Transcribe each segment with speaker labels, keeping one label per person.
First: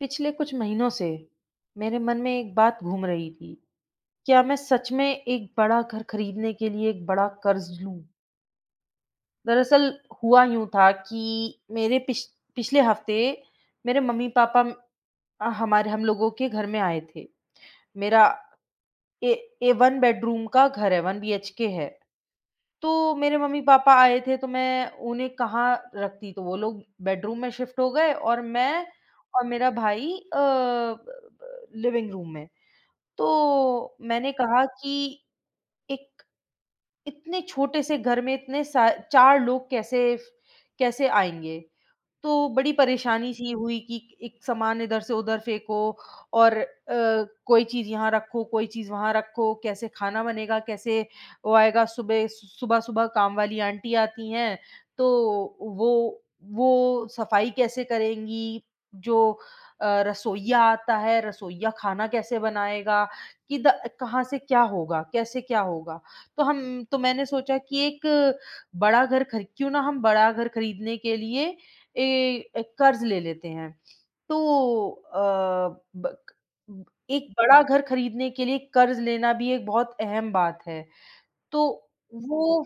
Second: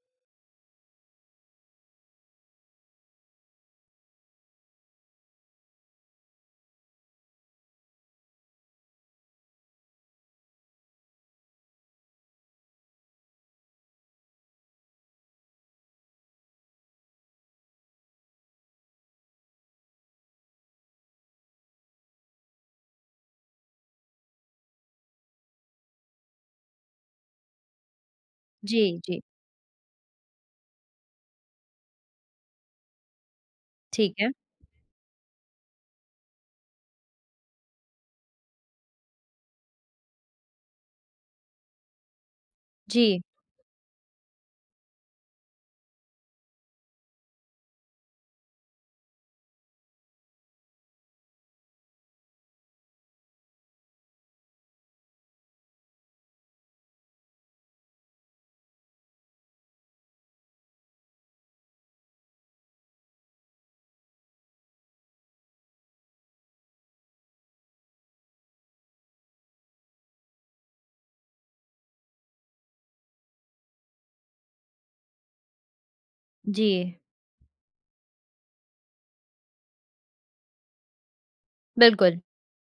Speaker 1: पिछले कुछ महीनों से मेरे मन में एक बात घूम रही थी। क्या मैं सच में एक बड़ा घर खरीदने के लिए एक बड़ा कर्ज लूं। दरअसल हुआ यूं था कि मेरे पिछले हफ्ते मेरे मम्मी पापा म- अ, हमारे हम लोगों के घर में आए थे। मेरा ए, ए वन बेडरूम का घर है, वन बी एच के है। तो मेरे मम्मी पापा आए थे, तो मैं उन्हें कहाँ रखती? तो वो लोग बेडरूम में शिफ्ट हो गए, और मैं
Speaker 2: जी, जी,
Speaker 1: और मेरा भाई लिविंग रूम में। तो
Speaker 2: ठीक है।
Speaker 1: मैंने कहा कि एक इतने छोटे से घर में, इतने सा 4 लोग कैसे आएँगे? तो बड़ी
Speaker 2: जी,
Speaker 1: परेशानी-सी हुई कि एक सामान इधर से उधर फेंको, और कोई चीज़ यहाँ रखो, कोई चीज़ वहाँ रखो, कैसे खाना बनेगा, कैसे वो आएगा। सुबह-सुबह काम वाली आंटी आती हैं, तो वो वो सफाई कैसे करेंगी, जो रसोइया आता है, रसोइया खाना कैसे बनाएगा, कि द कहाँ से क्या होगा, कैसे क्या होगा। तो हम तो मैंने सोचा कि एक बड़ा घर खरी क्यों ना हम बड़ा घर खरीदने के लिए कर्ज़ ले लेते हैं। तो अ, ब क ब
Speaker 2: जी,
Speaker 1: एक बड़ा घर खरीदने के लिए कर्ज़ लेना भी एक बहुत अहम बात है। तो
Speaker 2: बिल्कुल।
Speaker 1: वो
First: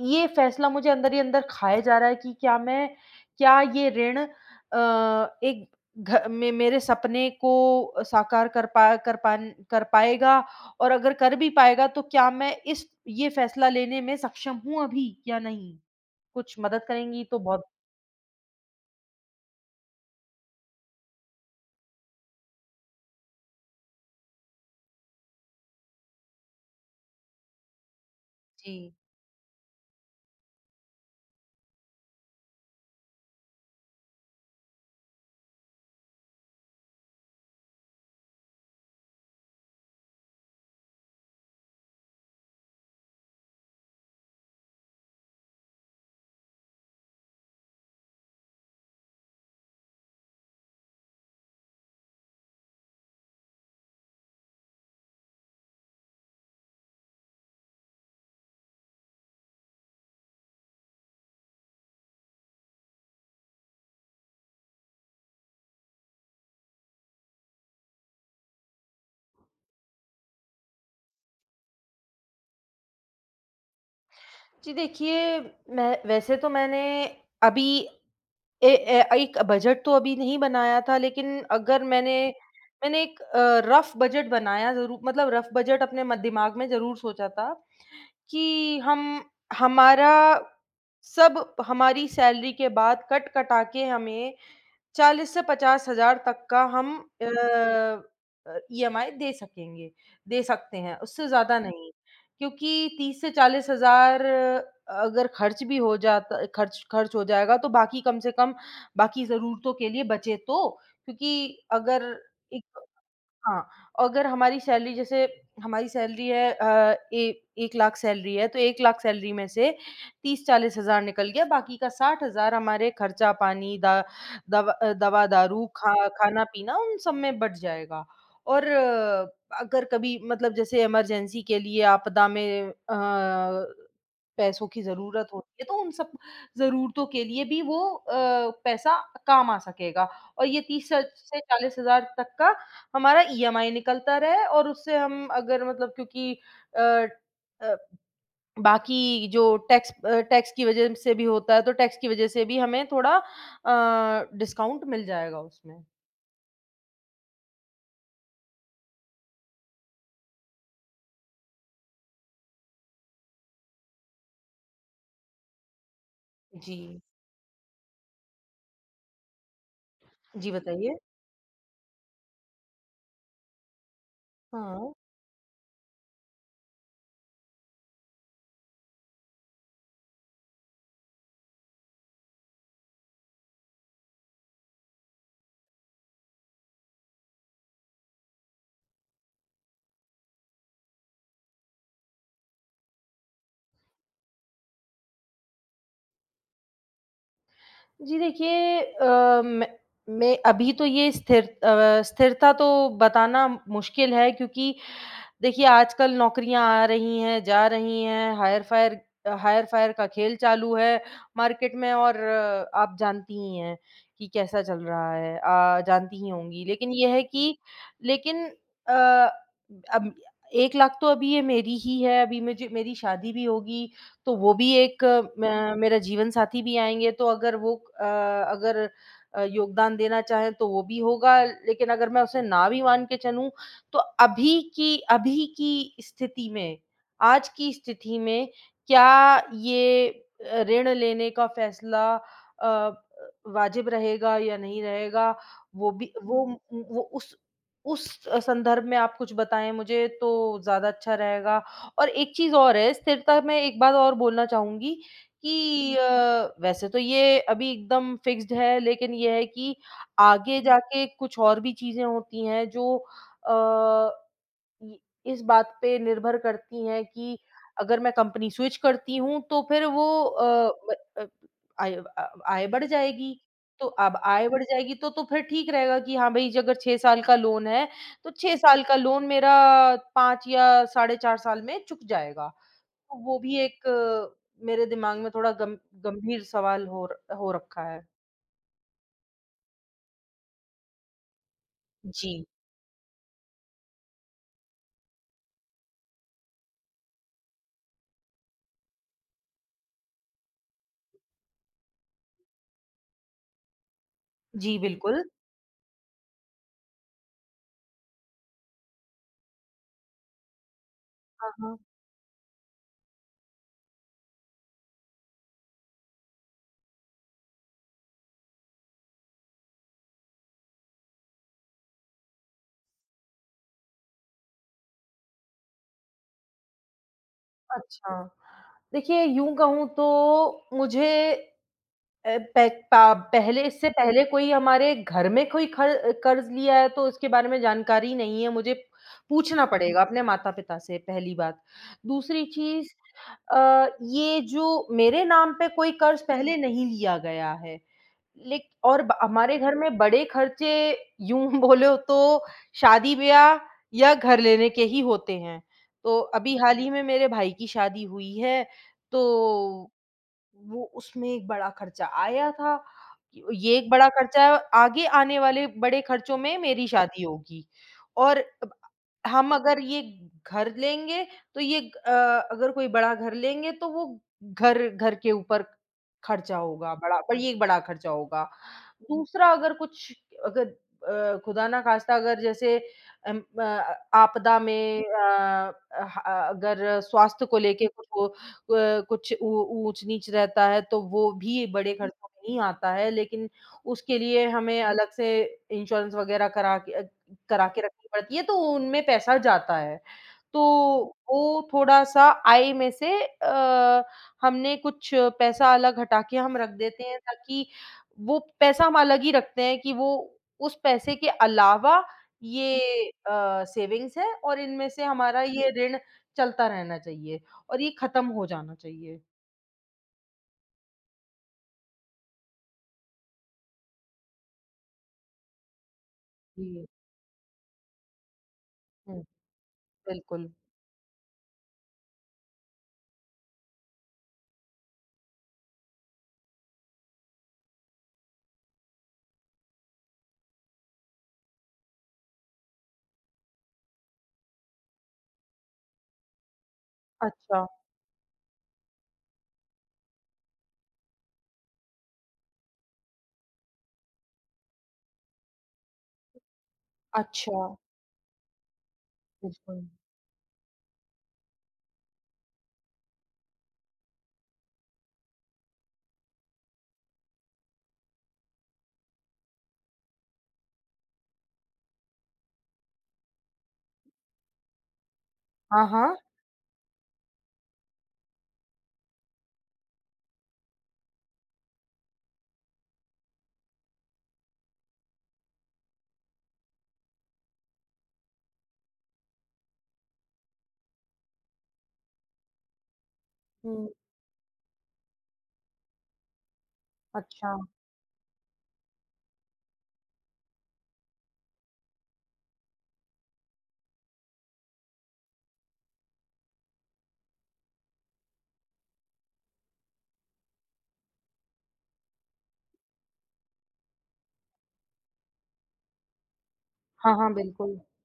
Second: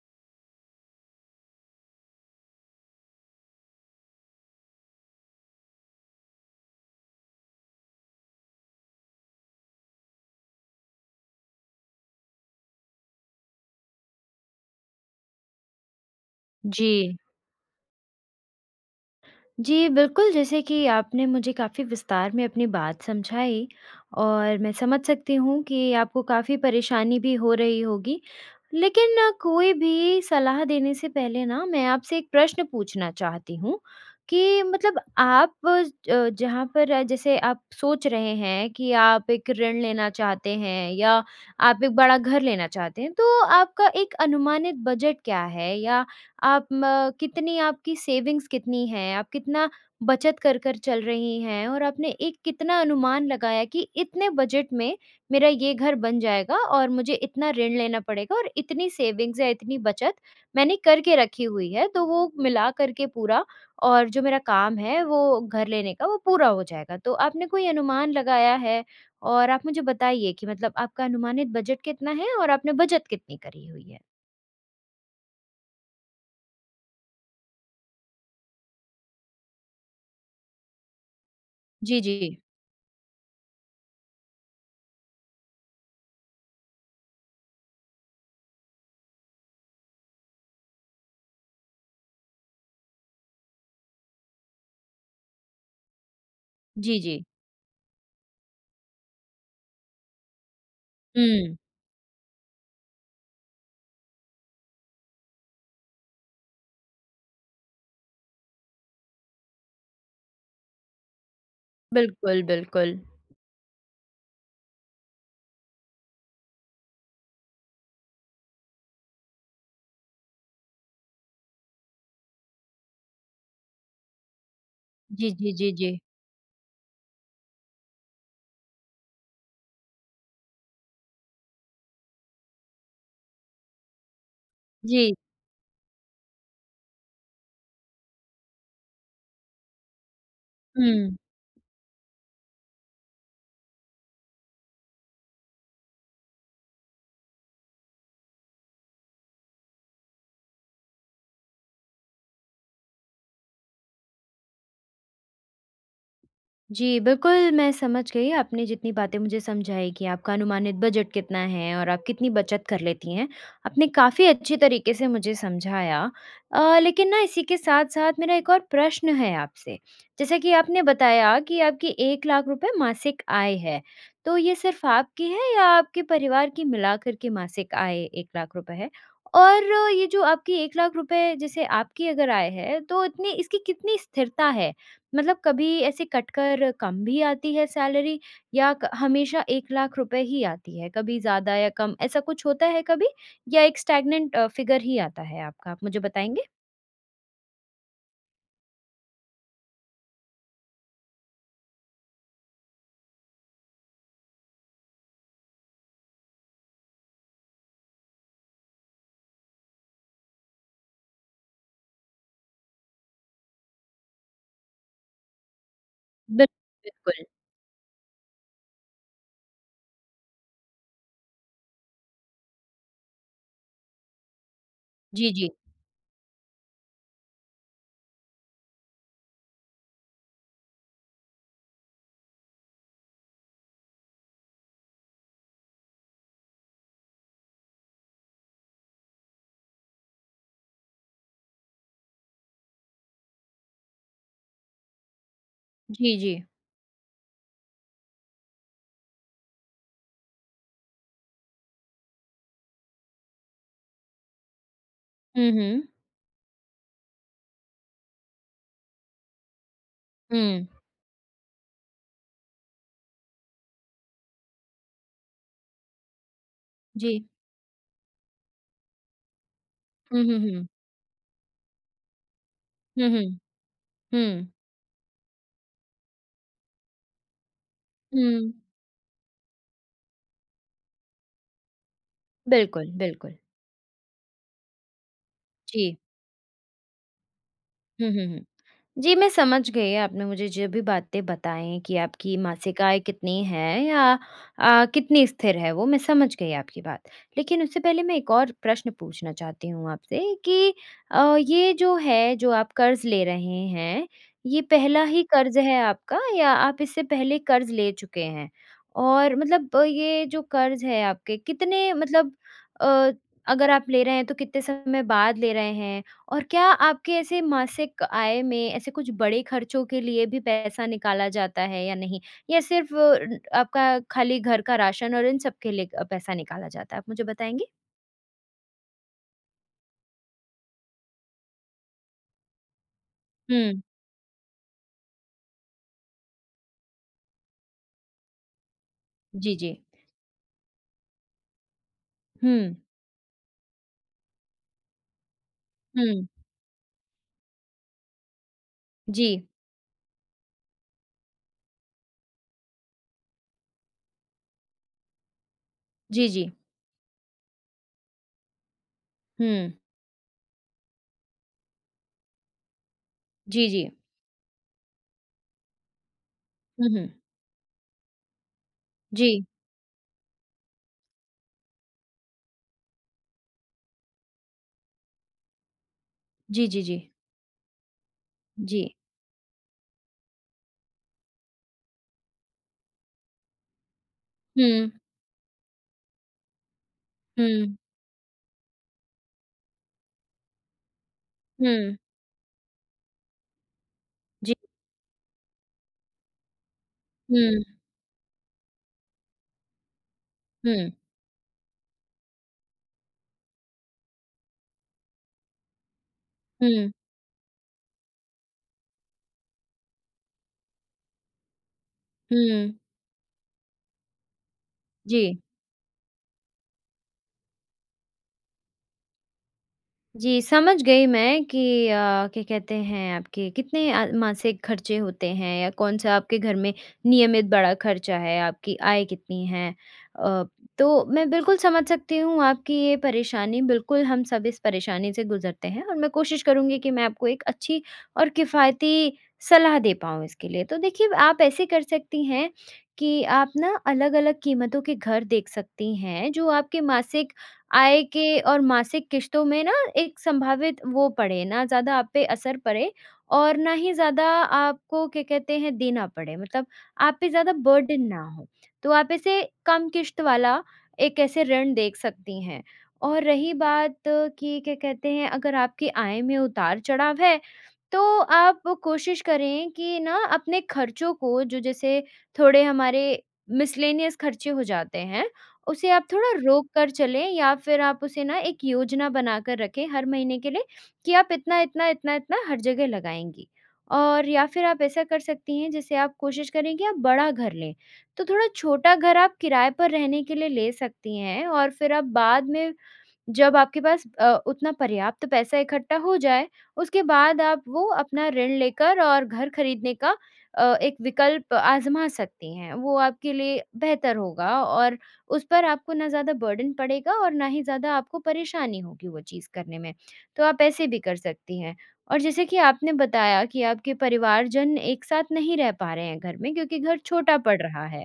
Speaker 1: ये फ़ैसला मुझे अंदर ही अंदर खाए जा रहा है कि क्या ये ऋण अ, एक घ मे मेरे सपने को साकार कर पाएगा। और अगर कर भी पाएगा, तो क्या मैं इस ये फ़ैसला लेने में सक्षम हूँ अभी या नहीं? कुछ मदद
Speaker 2: जी।
Speaker 1: करेंगी तो बहुत।
Speaker 2: जी, बिल्कुल, जैसे कि आपने मुझे काफ़ी विस्तार में अपनी बात समझाई और मैं समझ सकती हूँ कि आपको काफ़ी परेशानी भी हो रही होगी।
Speaker 1: जी।
Speaker 2: लेकिन ना कोई भी सलाह देने से पहले ना मैं आपसे एक प्रश्न पूछना चाहती हूँ कि मतलब आप जहाँ पर जैसे आप सोच रहे हैं कि आप एक ऋण लेना चाहते हैं या आप एक बड़ा घर लेना चाहते हैं, तो आपका एक अनुमानित बजट क्या है? या आप म कितनी आपकी सेविंग्स कितनी है? आप कितना बचत कर कर चल रही हैं? और आपने एक कितना अनुमान लगाया कि इतने बजट में मेरा ये घर बन जाएगा और मुझे इतना ऋण लेना पड़ेगा और इतनी सेविंग्स या इतनी बचत मैंने करके रखी हुई है, तो वो मिला कर के पूरा और जो मेरा काम है वो घर लेने का वो पूरा हो जाएगा। तो आपने कोई अनुमान लगाया है? और आप मुझे बताइए कि मतलब आपका अनुमानित बजट कितना है और आपने बचत कितनी करी हुई है?
Speaker 1: जी देखिए, मैं वैसे तो मैंने अभी ए ए एक बजट तो अभी नहीं बनाया था, लेकिन अगर
Speaker 2: जी,
Speaker 1: मैंने,
Speaker 2: जी।
Speaker 1: एक रफ़ बजट बनाया ज़रूर, मतलब रफ़ बजट अपने म दिमाग में ज़रूर सोचा था कि हम हमारा सब हमारी सैलरी के बाद, कट-कटा के हमें 40 से 50,000 तक का हम
Speaker 2: जी, जी।
Speaker 1: अ ईएमआई दे सकेंगे, दे सकते हैं, उससे
Speaker 2: हुँ।
Speaker 1: ज़्यादा नहीं। क्योंकि 30 से 40,000 अगर खर्च भी हो जाता, खर्च खर्च हो जाएगा, तो बाकी कम से कम बाकी ज़रूरतों के लिए बचे तो। क्योंकि अगर
Speaker 2: बिल्कुल,
Speaker 1: एक
Speaker 2: बिल्कुल।
Speaker 1: हाँ, अगर हमारी सैलरी जैसे, हमारी सैलरी है अ, ए 1 लाख सैलरी है, तो 1 लाख सैलरी में से 30-40 हज़ार निकल गया, बाकी का 60 हज़ार हमारे खर्चा-पानी,
Speaker 2: जी, जी,
Speaker 1: दवा-दारू,
Speaker 2: जी, जी।
Speaker 1: खा खाना-पीना, उन सब में बँट जाएगा। और अगर कभी मतलब जैसे इमरजेंसी के लिए, आपदा में पैसों की
Speaker 2: जी,
Speaker 1: ज़रूरत होती है, तो उन सब ज़रूरतों के लिए भी वो पैसा काम आ सकेगा। और ये 30 स
Speaker 2: हुँ।
Speaker 1: से 40,000 तक का हमारा ईएमआई निकलता रहे, और उससे हम अगर, मतलब क्योंकि अ अ, बाकी जो टैक्स की वजह से भी होता है, तो टैक्स की वजह से भी हमें थोड़ा डिस्काउंट मिल जाएगा उसमें।
Speaker 2: जी, बिल्कुल, मैं समझ गई आपने जितनी बातें मुझे समझाई कि आपका अनुमानित बजट कितना है और आप कितनी बचत कर लेती हैं। आपने काफ़ी अच्छी तरीके से मुझे समझाया।
Speaker 1: जी।
Speaker 2: लेकिन ना इसी के साथ-साथ मेरा एक और प्रश्न है आपसे। जैसे
Speaker 1: जी,
Speaker 2: कि आपने
Speaker 1: बताइए?
Speaker 2: बताया कि आपकी 1 लाख रुपए मासिक आय है, तो ये सिर्फ़
Speaker 1: हाँ।
Speaker 2: आपकी है या आपके परिवार की मिलाकर के मासिक आय 1 लाख रुपए है? और ये जो आपकी 1 लाख रुपए जैसे आपकी अगर आय है, तो इतनी इसकी कितनी स्थिरता है? मतलब कभी ऐसे कटकर कम भी आती है सैलरी या क हमेशा 1 लाख रुपए ही आती है? कभी ज़्यादा या कम ऐसा कुछ होता है कभी या एक स्टैग्नेंट फिगर ही आता है आपका? आप मुझे बताएँगे?
Speaker 1: जी देखिए, मैं मैं अभी तो ये स्थिरता तो बताना मुश्किल है, क्योंकि देखिए, आजकल नौकरियाँ आ रही हैं, जा रही हैं, हायर-फायर का खेल चालू है मार्केट में। और आप जानती ही हैं कि कैसा चल रहा है। जानती ही
Speaker 2: बिल
Speaker 1: होंगी, लेकिन ये है
Speaker 2: बिल्कुल।
Speaker 1: कि, लेकिन अ, अब 1 लाख तो अभी ये मेरी ही है, अभी मुझे मेरी शादी भी होगी, तो वो भी एक, अ,
Speaker 2: जी,
Speaker 1: म
Speaker 2: जी।
Speaker 1: मेरा जीवन साथी भी आएँगे, तो अगर वो अ, अगर अ, योगदान देना चाहें, तो वो भी होगा। लेकिन अगर मैं उसे ना भी मान के चलूँ, तो अभी की स्थिति में, आज की स्थिति में, क्या ये ऋण लेने का फैसला वाजिब रहेगा या नहीं रहेगा? वो भी
Speaker 2: जी, जी।
Speaker 1: वो उस संदर्भ में आप कुछ बताएँ मुझे तो ज़्यादा अच्छा रहेगा। और एक चीज़ और है, स्थिरता में एक बात और बोलना चाहूँगी
Speaker 2: हुँ, हुँ।
Speaker 1: कि वैसे तो ये अभी एकदम फिक्स्ड है, लेकिन ये है कि आगे
Speaker 2: हुँ।
Speaker 1: जाके कुछ और भी चीज़ें होती हैं जो अ, इ इस बात पे निर्भर करती हैं
Speaker 2: जी।
Speaker 1: कि अगर मैं कंपनी स्विच करती हूँ, तो फिर वो
Speaker 2: हुँ, हुँ, हुँ।
Speaker 1: ब अ, आय बढ़
Speaker 2: हुँ,
Speaker 1: जाएगी।
Speaker 2: हुँ।
Speaker 1: तो अब
Speaker 2: हुँ।
Speaker 1: आय बढ़ जाएगी, तो फिर ठीक रहेगा कि हाँ भई, अगर 6 साल का लोन है, तो
Speaker 2: हुँ।
Speaker 1: 6 साल का लोन मेरा 5 या साढ़े 4 साल में चुक जाएगा।
Speaker 2: बिल्कुल,
Speaker 1: तो
Speaker 2: बिल्कुल।
Speaker 1: वो भी एक मेरे दिमाग में थोड़ा गम
Speaker 2: जी।
Speaker 1: गंभीर सवाल हो रखा है।
Speaker 2: हुँ, हुँ, हुँ। जी, मैं समझ गई आपने मुझे जो भी बातें बताई हैं कि आपकी
Speaker 1: जी।
Speaker 2: मासिक आय कितनी है या कितनी स्थिर है वो मैं समझ गई आपकी बात। लेकिन उससे पहले मैं एक और प्रश्न पूछना चाहती हूँ आपसे कि ये जो है जो आप कर्ज़ ले रहे हैं, ये
Speaker 1: जी,
Speaker 2: पहला ही
Speaker 1: बिल्कुल।
Speaker 2: कर्ज़ है आपका या आप इससे पहले कर्ज़ ले चुके हैं? और मतलब ये जो कर्ज़ है आपके
Speaker 1: हाँ, हाँ।
Speaker 2: कितने मतलब अ, अगर आप ले रहे हैं तो कितने समय बाद ले रहे हैं? और क्या आपके ऐसे मासिक आय में ऐसे कुछ बड़े खर्चों के लिए भी पैसा निकाला जाता है या नहीं? या सिर्फ़ आपका खाली घर का राशन और इन सब के लिए पैसा निकाला जाता है? आप मुझे बताएँगे?
Speaker 1: अच्छा, देखिए यूँ कहूँ तो मुझे अ, पै पा पहले
Speaker 2: हुँ।
Speaker 1: इससे पहले, कोई, हमारे घर में कोई खर कर्ज़ लिया है, तो इसके बारे में जानकारी नहीं है, मुझे
Speaker 2: जी,
Speaker 1: पूछना
Speaker 2: जी।
Speaker 1: पड़ेगा अपने माता-पिता से, पहली बात। दूसरी
Speaker 2: हुँ।
Speaker 1: चीज़, ये जो मेरे नाम पे कोई कर्ज़
Speaker 2: हुँ।
Speaker 1: पहले नहीं लिया गया है। लेक और ब
Speaker 2: जी।
Speaker 1: हमारे घर में बड़े खर्चे यूँ बोलो तो शादी-ब्याह या घर लेने के ही होते हैं। तो
Speaker 2: जी, जी।
Speaker 1: अभी हाल ही में मेरे भाई की शादी हुई है, तो
Speaker 2: हुँ।
Speaker 1: वो, उसमें एक बड़ा खर्चा आया था।
Speaker 2: जी,
Speaker 1: ये
Speaker 2: जी।
Speaker 1: एक बड़ा खर्चा है। आगे आने वाले बड़े खर्चों में मेरी
Speaker 2: हुँ, हुँ।
Speaker 1: शादी होगी। और अब
Speaker 2: जी।
Speaker 1: हम अगर ये घर लेंगे, तो अ, अगर कोई बड़ा घर लेंगे, तो वो घर घर के ऊपर खर्चा
Speaker 2: जी, जी,
Speaker 1: होगा
Speaker 2: जी।
Speaker 1: बड़ा, पर ये एक बड़ा खर्चा होगा।
Speaker 2: जी।
Speaker 1: दूसरा, अगर खुदा ना खास्ता अगर जैसे अम, अ, आपदा
Speaker 2: हुँ।
Speaker 1: में, अ, ह अगर स्वास्थ्य को
Speaker 2: हुँ।
Speaker 1: लेके कुछ हो अ, कुछ ऊ ऊँच-नीच रहता है, तो वो भी बड़े
Speaker 2: हुँ।
Speaker 1: हुँ। खर्चों में ही आता है। लेकिन उसके लिए
Speaker 2: जी।
Speaker 1: हमें अलग से इंश्योरेंस वग़ैरह करा के अ,
Speaker 2: हुँ।
Speaker 1: करा के रखनी पड़ती है, तो उनमें पैसा जाता है। तो
Speaker 2: हुँ।
Speaker 1: वो थोड़ा-सा आय में से हमने कुछ पैसा अलग हटा के हम रख
Speaker 2: हुँ।
Speaker 1: देते हैं, ताकि वो पैसा हम अलग ही रखते हैं कि वो, उस पैसे के अलावा
Speaker 2: हुँ।
Speaker 1: ये सेविंग्स है, और इनमें से
Speaker 2: जी।
Speaker 1: हमारा ये ऋण चलता रहना चाहिए। और ये खत्म हो जाना चाहिए।
Speaker 2: जी, समझ गई मैं कि अ, क्या कहते हैं आपके कितने मासिक खर्चे होते हैं या कौन-सा आपके घर में
Speaker 1: जी।
Speaker 2: नियमित बड़ा खर्चा है, आपकी आय
Speaker 1: हुँ।
Speaker 2: कितनी है। अ,
Speaker 1: बिल्कुल।
Speaker 2: तो मैं बिल्कुल समझ सकती हूँ आपकी ये परेशानी, बिल्कुल हम सब इस परेशानी से गुज़रते हैं और मैं कोशिश करूँगी कि मैं आपको एक अच्छी और किफ़ायती सलाह दे पाऊँ इसके लिए। तो देखिए, आप ऐसे कर सकती हैं कि आप ना अलग-अलग कीमतों के घर देख सकती हैं, जो आपके मासिक
Speaker 1: अच्छा,
Speaker 2: आय के और मासिक किश्तों में ना एक संभावित वो पड़े, ना ज़्यादा आप पे असर पड़े और ना ही ज़्यादा आपको क्या कहते हैं देना पड़े, मतलब आप पे ज़्यादा
Speaker 1: अच्छा।
Speaker 2: बर्डन ना हो। तो आप ऐसे
Speaker 1: बिल्कुल।
Speaker 2: कम किश्त वाला एक ऐसे ऋण देख सकती हैं। और रही बात कि क्या कहते हैं अगर आपकी आय में उतार-चढ़ाव है, तो आप कोशिश करें कि ना अपने खर्चों को जो जैसे थोड़े हमारे मिसलेनियस खर्चे हो जाते हैं
Speaker 1: हाँ,
Speaker 2: उसे आप
Speaker 1: हाँ।
Speaker 2: थोड़ा रोक कर चलें या फिर आप उसे ना एक योजना बनाकर रखें हर महीने के लिए कि आप इतना, इतना, इतना, इतना हर जगह लगाएँगी। और या फिर आप ऐसा कर सकती हैं जैसे आप कोशिश करें कि आप बड़ा घर लें। तो थोड़ा छोटा घर आप किराए पर रहने के लिए ले सकती हैं और फिर आप बाद में जब आपके
Speaker 1: हुँ।
Speaker 2: पास उतना पर्याप्त पैसा इकट्ठा हो जाए, उसके बाद
Speaker 1: अच्छा।
Speaker 2: आप वो अपना ऋण लेकर और घर खरीदने का एक विकल्प आज़मा सकती हैं। वो आपके लिए बेहतर होगा और उस पर आपको ना ज़्यादा बर्डन पड़ेगा और ना ही ज़्यादा आपको परेशानी होगी वो चीज़ करने में। तो आप ऐसे भी कर सकती हैं। और जैसे कि आपने बताया कि आपके परिवारजन एक साथ नहीं रह पा रहे हैं घर में क्योंकि घर
Speaker 1: हाँ, हाँ,
Speaker 2: छोटा पड़
Speaker 1: बिल्कुल।
Speaker 2: रहा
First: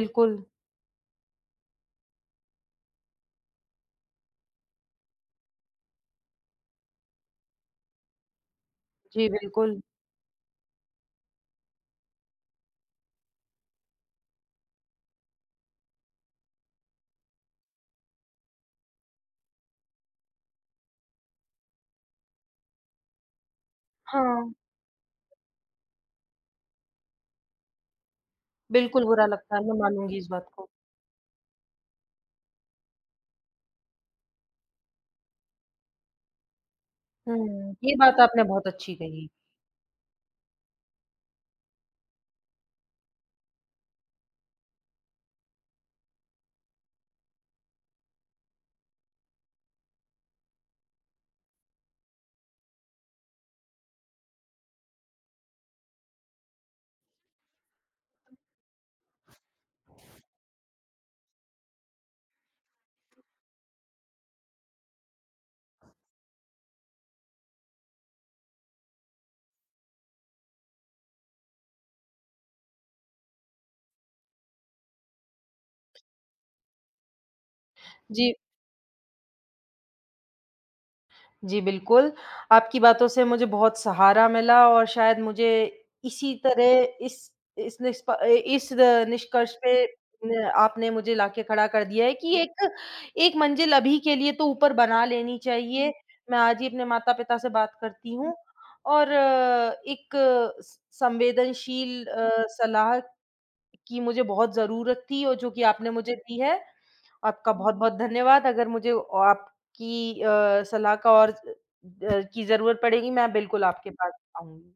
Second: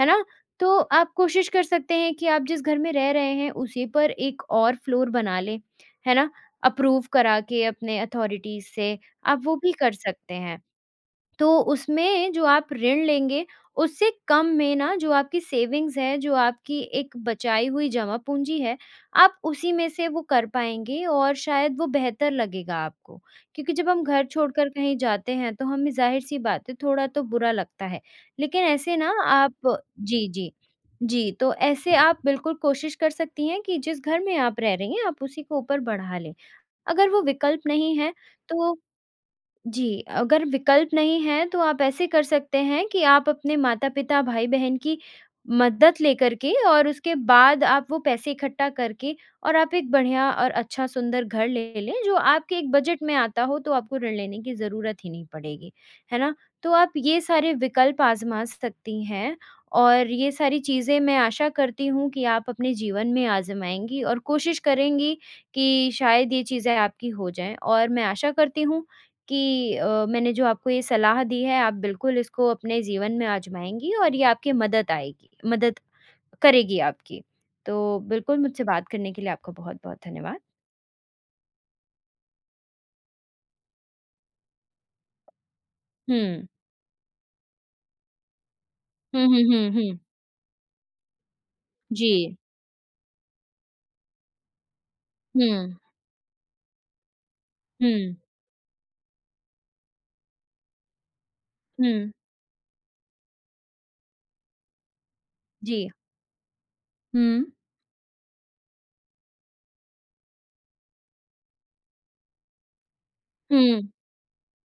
Speaker 2: है ना? तो आप कोशिश कर सकते हैं कि आप जिस घर में रह रहे हैं उसी पर एक और फ्लोर बना लें, है ना? अप्रूव करा के अपने अथॉरिटीज़ से
Speaker 1: जी,
Speaker 2: आप वो भी
Speaker 1: बिल्कुल।
Speaker 2: कर सकते हैं। तो उसमें जो आप ऋण लेंगे, उससे कम में ना जो आपकी सेविंग्स है, जो आपकी एक बचाई हुई जमा पूँजी है, आप उसी में से वो कर पाएँगे और शायद वो बेहतर लगेगा आपको। क्योंकि जब हम घर
Speaker 1: हाँ,
Speaker 2: छोड़कर कहीं जाते हैं, तो हमें ज़ाहिर-सी बात है थोड़ा तो बुरा लगता है। लेकिन ऐसे
Speaker 1: बिल्कुल
Speaker 2: ना
Speaker 1: बुरा लगता है,
Speaker 2: आप
Speaker 1: मैं मानूँगी इस
Speaker 2: जी,
Speaker 1: बात
Speaker 2: जी।
Speaker 1: को।
Speaker 2: जी, तो ऐसे आप बिल्कुल कोशिश कर सकती हैं कि जिस घर में आप रह रही हैं, आप उसी को ऊपर बढ़ा लें। अगर वो विकल्प
Speaker 1: हुँ, ये
Speaker 2: नहीं है,
Speaker 1: बात आपने बहुत
Speaker 2: तो
Speaker 1: अच्छी कही।
Speaker 2: जी, अगर विकल्प नहीं है तो आप ऐसे कर सकते हैं कि आप अपने माता-पिता, भाई-बहन की मदद लेकर के और उसके बाद आप वो पैसे इकट्ठा करके और आप एक बढ़िया और अच्छा सुंदर घर ले लें, जो आपके एक बजट में आता हो तो आपको ऋण लेने की ज़रूरत ही नहीं पड़ेगी, है ना? तो आप ये सारे विकल्प आज़मा सकती हैं और ये सारी चीज़ें मैं आशा करती हूँ कि आप अपने जीवन में आज़माएँगी और कोशिश करेंगी कि शायद ये चीज़ें आपकी हो जाएँ और मैं आशा करती हूँ कि मैंने जो आपको ये सलाह दी है आप बिल्कुल इसको अपने जीवन में आजमाएँगी और ये आपकी मदद करेगी आपकी। तो
Speaker 1: जी।
Speaker 2: बिल्कुल मुझसे बात करने के लिए आपका बहुत-बहुत धन्यवाद।
Speaker 1: जी, बिल्कुल। आपकी बातों से मुझे बहुत सहारा मिला, और शायद मुझे इसी
Speaker 2: हुँ।
Speaker 1: तरह, इस
Speaker 2: हुँ, हुँ,
Speaker 1: निष्कर्ष
Speaker 2: हुँ,
Speaker 1: पे
Speaker 2: हुँ।
Speaker 1: न आपने मुझे लाके खड़ा कर दिया है कि
Speaker 2: जी।
Speaker 1: एक एक मंजिल अभी के लिए तो ऊपर बना लेनी
Speaker 2: हुँ।
Speaker 1: चाहिए। मैं आज ही अपने माता-पिता से बात
Speaker 2: हुँ।
Speaker 1: करती हूँ। और एक अ, स संवेदनशील
Speaker 2: हुँ।
Speaker 1: सलाह की मुझे बहुत ज़रूरत थी, और जो कि
Speaker 2: जी।
Speaker 1: आपने मुझे दी है। आपका
Speaker 2: हुँ।
Speaker 1: बहुत-बहुत धन्यवाद। अगर मुझे औ आपकी सलाह का और की ज़रूरत पड़ेगी, मैं बिल्कुल
Speaker 2: हुँ।
Speaker 1: आपके पास आऊँगी।